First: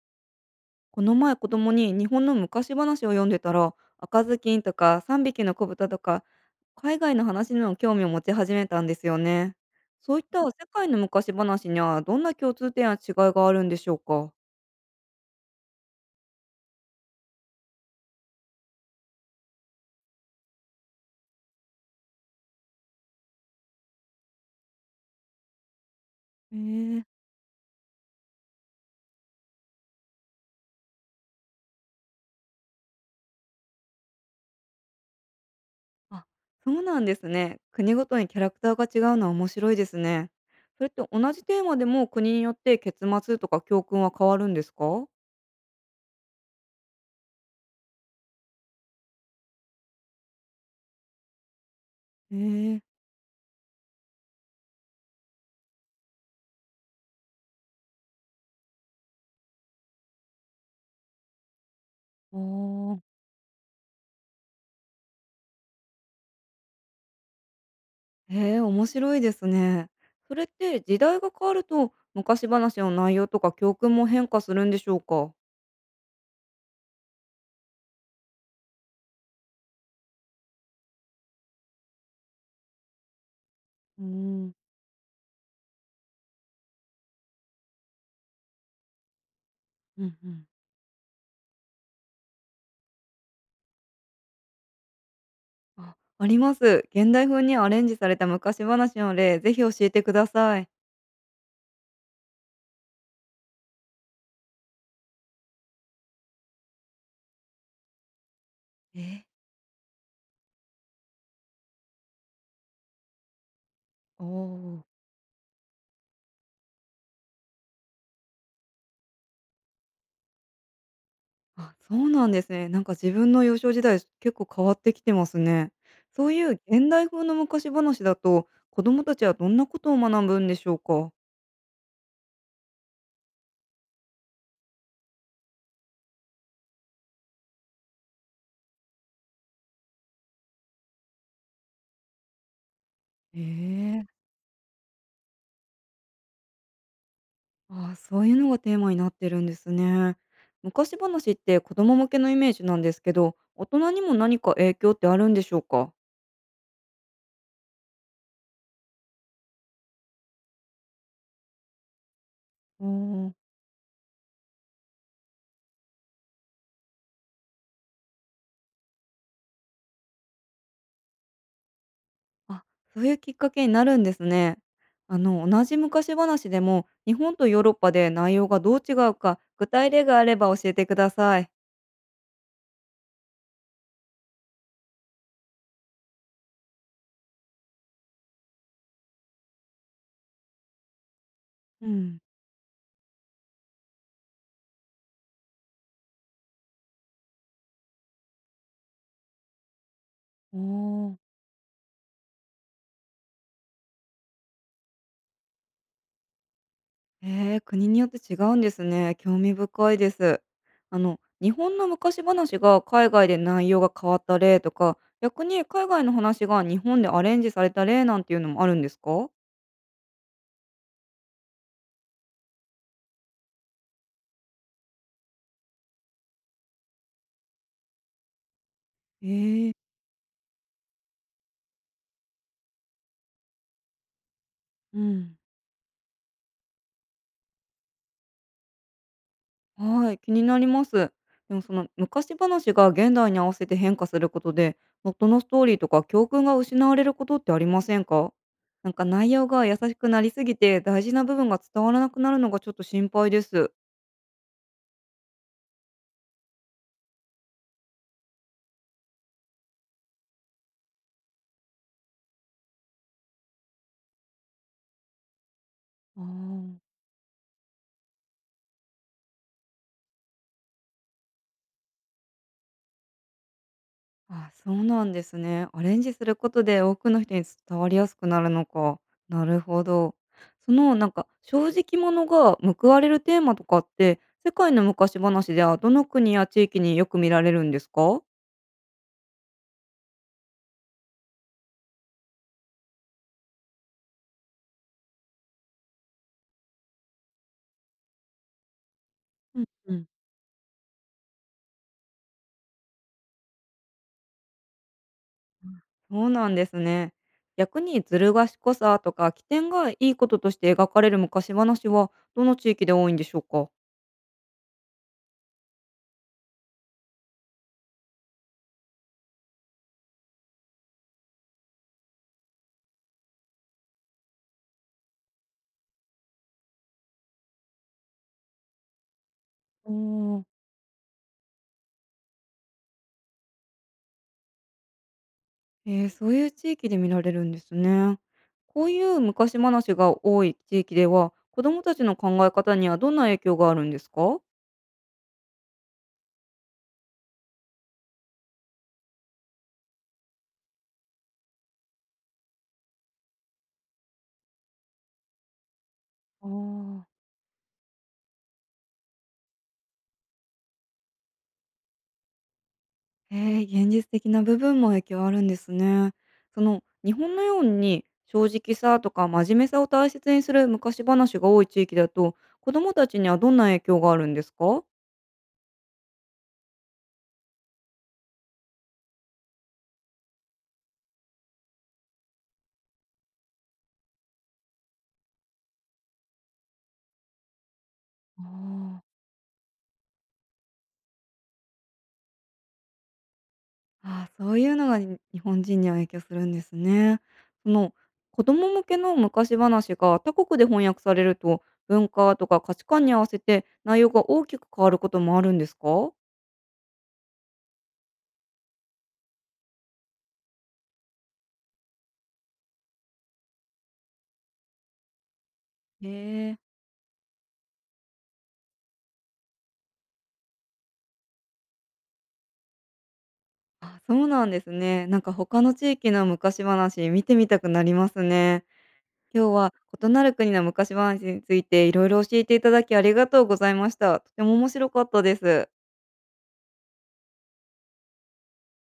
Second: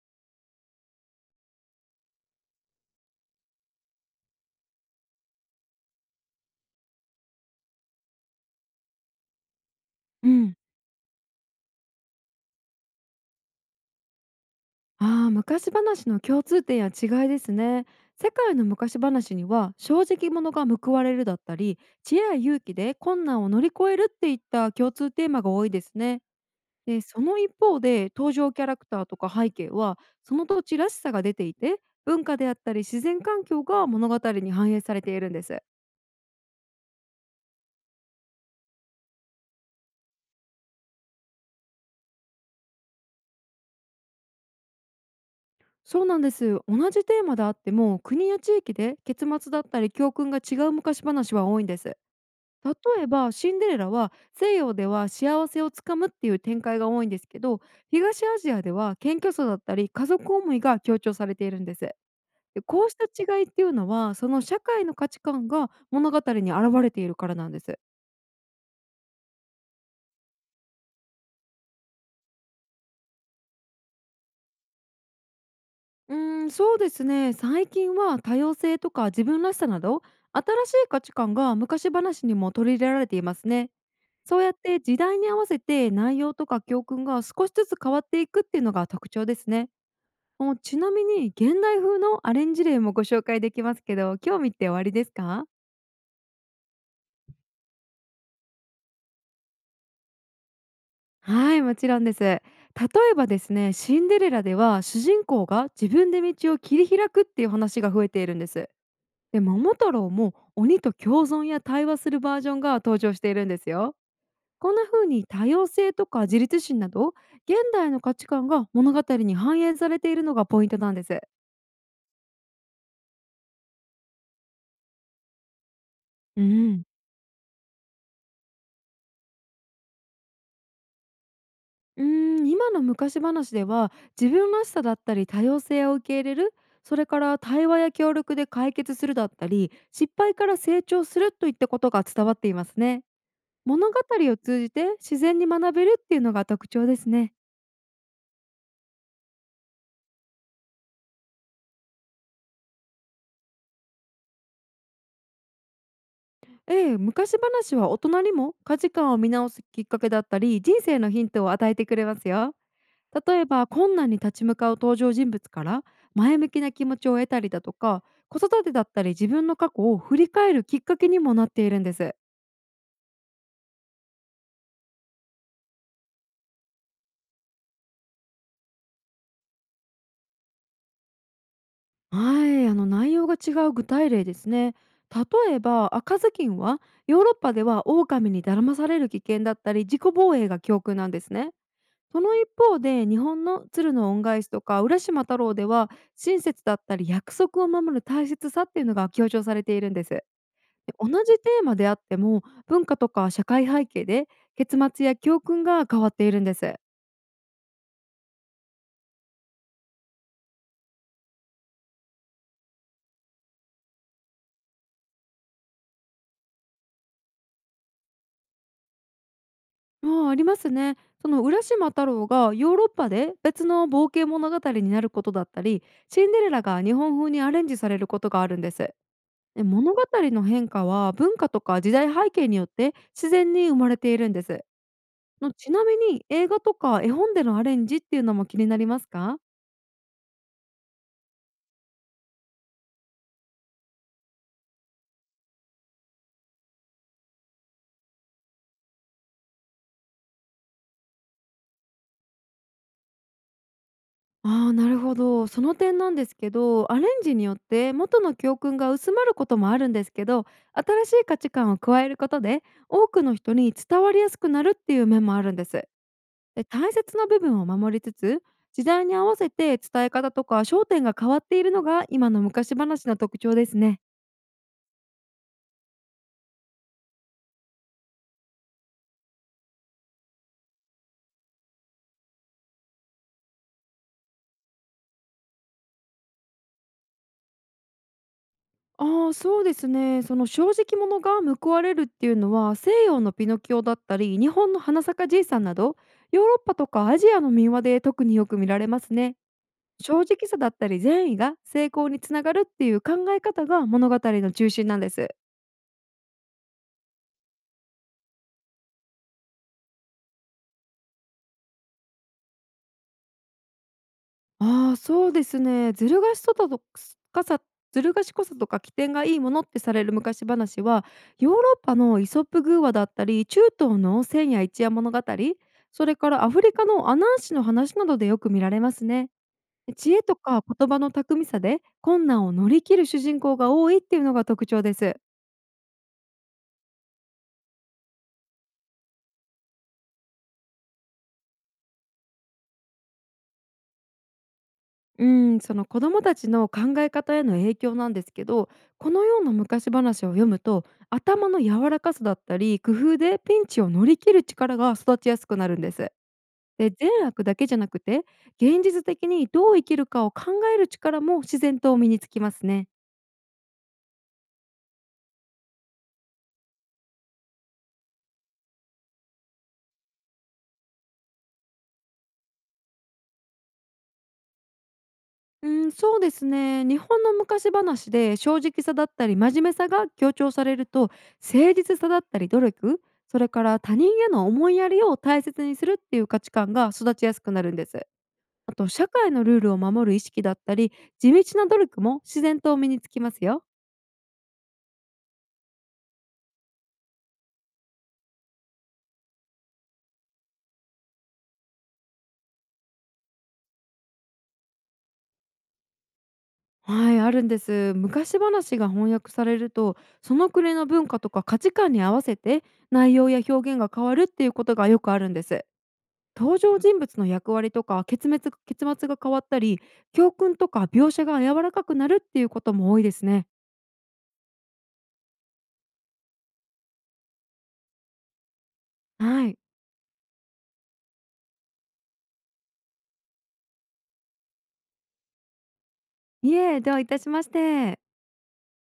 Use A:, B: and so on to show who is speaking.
A: この前子供に日本の昔話を読んでたら、赤ずきんとか三匹の子豚とか海外の話にも興味を持ち始めたんですよね。そういっ
B: う
A: た世
B: ん、
A: 界の昔話にはどんな共通点や違いがあるんでしょうか？
B: ああ、昔話の共通点や違いですね。世界の昔話には正直者が報われるだったり、知恵や勇気で困難を乗り越えるっていった共通テーマが多いですね。
A: へ
B: で、
A: え。
B: その一方で登場キャラクターとか背景はその土地らしさが出ていて、文化であったり自然環境が物語に反映されているんです。
A: あ、そうなんですね。国ごとにキャラクターが違うのは面白いですね。それって同じテーマでも国によって結末とか教訓は変わるんですか？
B: そうなんです、同じテーマであっても国や地域で結末だったり教訓が違う昔話は多いんです。
A: へえ。
B: 例えばシンデレラは西洋では幸せをつかむっていう展開が多いんですけど、東アジアでは謙虚さだったり家族思いが強調されているんです。で
A: あ
B: こうし
A: ー。
B: た違いっていうのはその社会の価値観が物語に表れているからなんです。
A: へえ、面白いですね。それって時代が変わると昔話の内容とか教訓も変化するんでしょうか？
B: そうですね、最近は多様性とか自分らしさなど新しい価値観が昔話にも取り入れられていますね。
A: うー
B: そう
A: ん、
B: やって時代に合わせて内容とか教訓が少しずつ変わっていくっていうのが特徴ですね。
A: うんうん。
B: もうちなみに現代風のアレンジ例もご紹介できますけど、興味っておありですか？
A: あ、あります。現代風にアレンジされた昔話の例、ぜひ教えてください。
B: はい、もちろんです。例えばですね、シンデレラでは主人公が自分で道を切り開くっていう話が増えているんです。
A: え、
B: で、桃太郎も鬼と共存や対話するバージョンが登場しているんですよ。
A: お
B: こんな
A: お。
B: 風に多様性とか自立心など現代の価値観が物語に反映されているのがポイントなんです。
A: あ、そうなんですね。なんか自分の幼少時代結構変わってきてますね。そうい
B: う
A: う
B: ん。
A: 現代風の昔話だと、子供たちはどんなことを学ぶんでしょうか？
B: うー今の昔話では自分らしさだったり多様性を受け入れる、それから対話や協力で解決するだったり失敗から成長するといったことが伝わっていますね。
A: え
B: 物語
A: え。
B: を通じて自然に学べるっていうのが特徴ですね。
A: ああ、そういうのがテーマになってるんですね。昔話って子供向けのイメージなんですけど、大人にも何か影響ってあるんでしょうか？
B: ええ、昔話は大人にも価値観を見直すきっかけだったり人生のヒントを与えてくれますよ。
A: おお、
B: 例えば困難に立ち向かう登場人物から前向きな気持ちを得たりだとか、子育てだったり自分の過去を振り返るきっかけにもなっているんです。
A: あ、そういうきっかけになるんですね。あの、同じ昔話でも、日本とヨーロッパで内容がどう違うか、具体例があれば教えてください。
B: はい、あの、内容が違う具体例ですね。例えば赤ずきんはヨーロッパでは狼にだまされる危険だったり自己防衛が教訓なんですね。
A: うん。
B: その一方で日本の鶴の恩返しとか浦島太郎では親切だったり約束を守る大切さっていうのが強調されているんです。で、
A: お
B: 同
A: お。
B: じテーマであっても、文化とか社会背景で結末や教訓が変わっているんです。
A: ええ、国によって違うんですね。興味深いです。あの、日本の昔話が海外で内容が変わった例とか、逆に海外の話が日本でアレンジされた例なんていうのもあるんですか？
B: ああ、ありますね。その浦島太郎がヨーロッパで別の冒険物語になることだったり、シンデレラが日本風にアレンジされることがあるんです。で、
A: ええ、
B: 物語の変化は文化とか時代背景によって自然に生まれているんです。
A: うん。
B: のちなみに映画とか絵本でのアレンジっていうのも気になりますか？
A: はい、気になります。でもその昔話が現代に合わせて変化することで、元のストーリーとか教訓が失われることってありませんか？なんか内容が優しくなりすぎて大事な部分が伝わらなくなるのがちょっと心配です。
B: ああ、なるほど。その点なんですけど、アレンジによって元の教訓が薄まることもあるんですけど、新しい価値観を加えることで、多くの人に伝わりやすくなるっていう面もあるんです。
A: あ
B: で、
A: あ。
B: 大切な部分を守りつつ、時代に合わせて伝え方とか焦点が変わっているのが今の昔話の特徴ですね。
A: あ、そうなんですね。アレンジすることで多くの人に伝わりやすくなるのか。なるほど。その、なんか正直者が報われるテーマとかって世界の昔話ではどの国や地域によく見られるんですか？
B: ああ、そうですね。その正直者が報われるっていうのは、西洋のピノキオだったり、日本の花咲かじいさんなど、ヨーロッパとかアジアの民話で特によく見られますね。
A: うんうん、
B: 正直さだったり善意が成功につながるっていう考え方が物語の中心なんです。
A: そうなんですね。逆にずる賢さとか起点がいいこととして描かれる昔話はどの地域で多いんでしょうか？
B: ああ、そうですね。ずる賢さとかさずる賢さとか起点がいいものってされる昔話はヨーロッパのイソップ寓話だったり中東の千夜一夜物語、それからアフリカのアナンシの話などでよく見られますね。知恵とか言葉の巧みさで困難を乗り切る主人公が多いっていうのが特徴です。
A: ええ、そういう地域で見られるんですね。こういう昔話が多い地域では、子どもたちの考え方にはどんな影響があるんですか？
B: うん、その子供たちの考え方への影響なんですけど、このような昔話を読むと頭の柔らかさだったり工夫でピンチを乗り切る力が育ちやすくなるんです。
A: あ
B: で
A: あ、
B: 善悪だけじゃなくて現実的にどう生きるかを考える力も自然と身につきますね。
A: ええ、現実的な部分も影響あるんですね。その、日本のように正直さとか真面目さを大切にする昔話が多い地域だと、子どもたちにはどんな影響があるんですか？
B: うん、そうですね。日本の昔話で正直さだったり真面目さが強調されると、誠実さだったり努力、それから他人への思いやりを大切にするっていう価値観が育ちやすくなるんです。
A: あ
B: あと、社
A: あ。
B: 会のルールを守る意識だったり、地道な努力も自然と身につきますよ。
A: ああ、そういうのがに日本人には影響するんですね。その、子供向けの昔話が他国で翻訳されると、文化とか価値観に合わせて内容が大きく変わることもあるんですか？
B: はい、あるんです。昔話が翻訳されると、その国の文化とか価値観に合わせて内容や表現が変わるっていうことがよくあるんです。
A: へえ、
B: 登場人物の役割とか結末、が変わったり、教訓とか描写が柔らかくなるっていうことも多いですね。
A: あ、そうなんですね。なんか他の地域の昔話見てみたくなりますね。
B: は
A: 今日
B: い。
A: は異なる国の昔話についていろいろ教えていただきありがとうございました。とても面白かったです。
B: いえ、どういたしまして。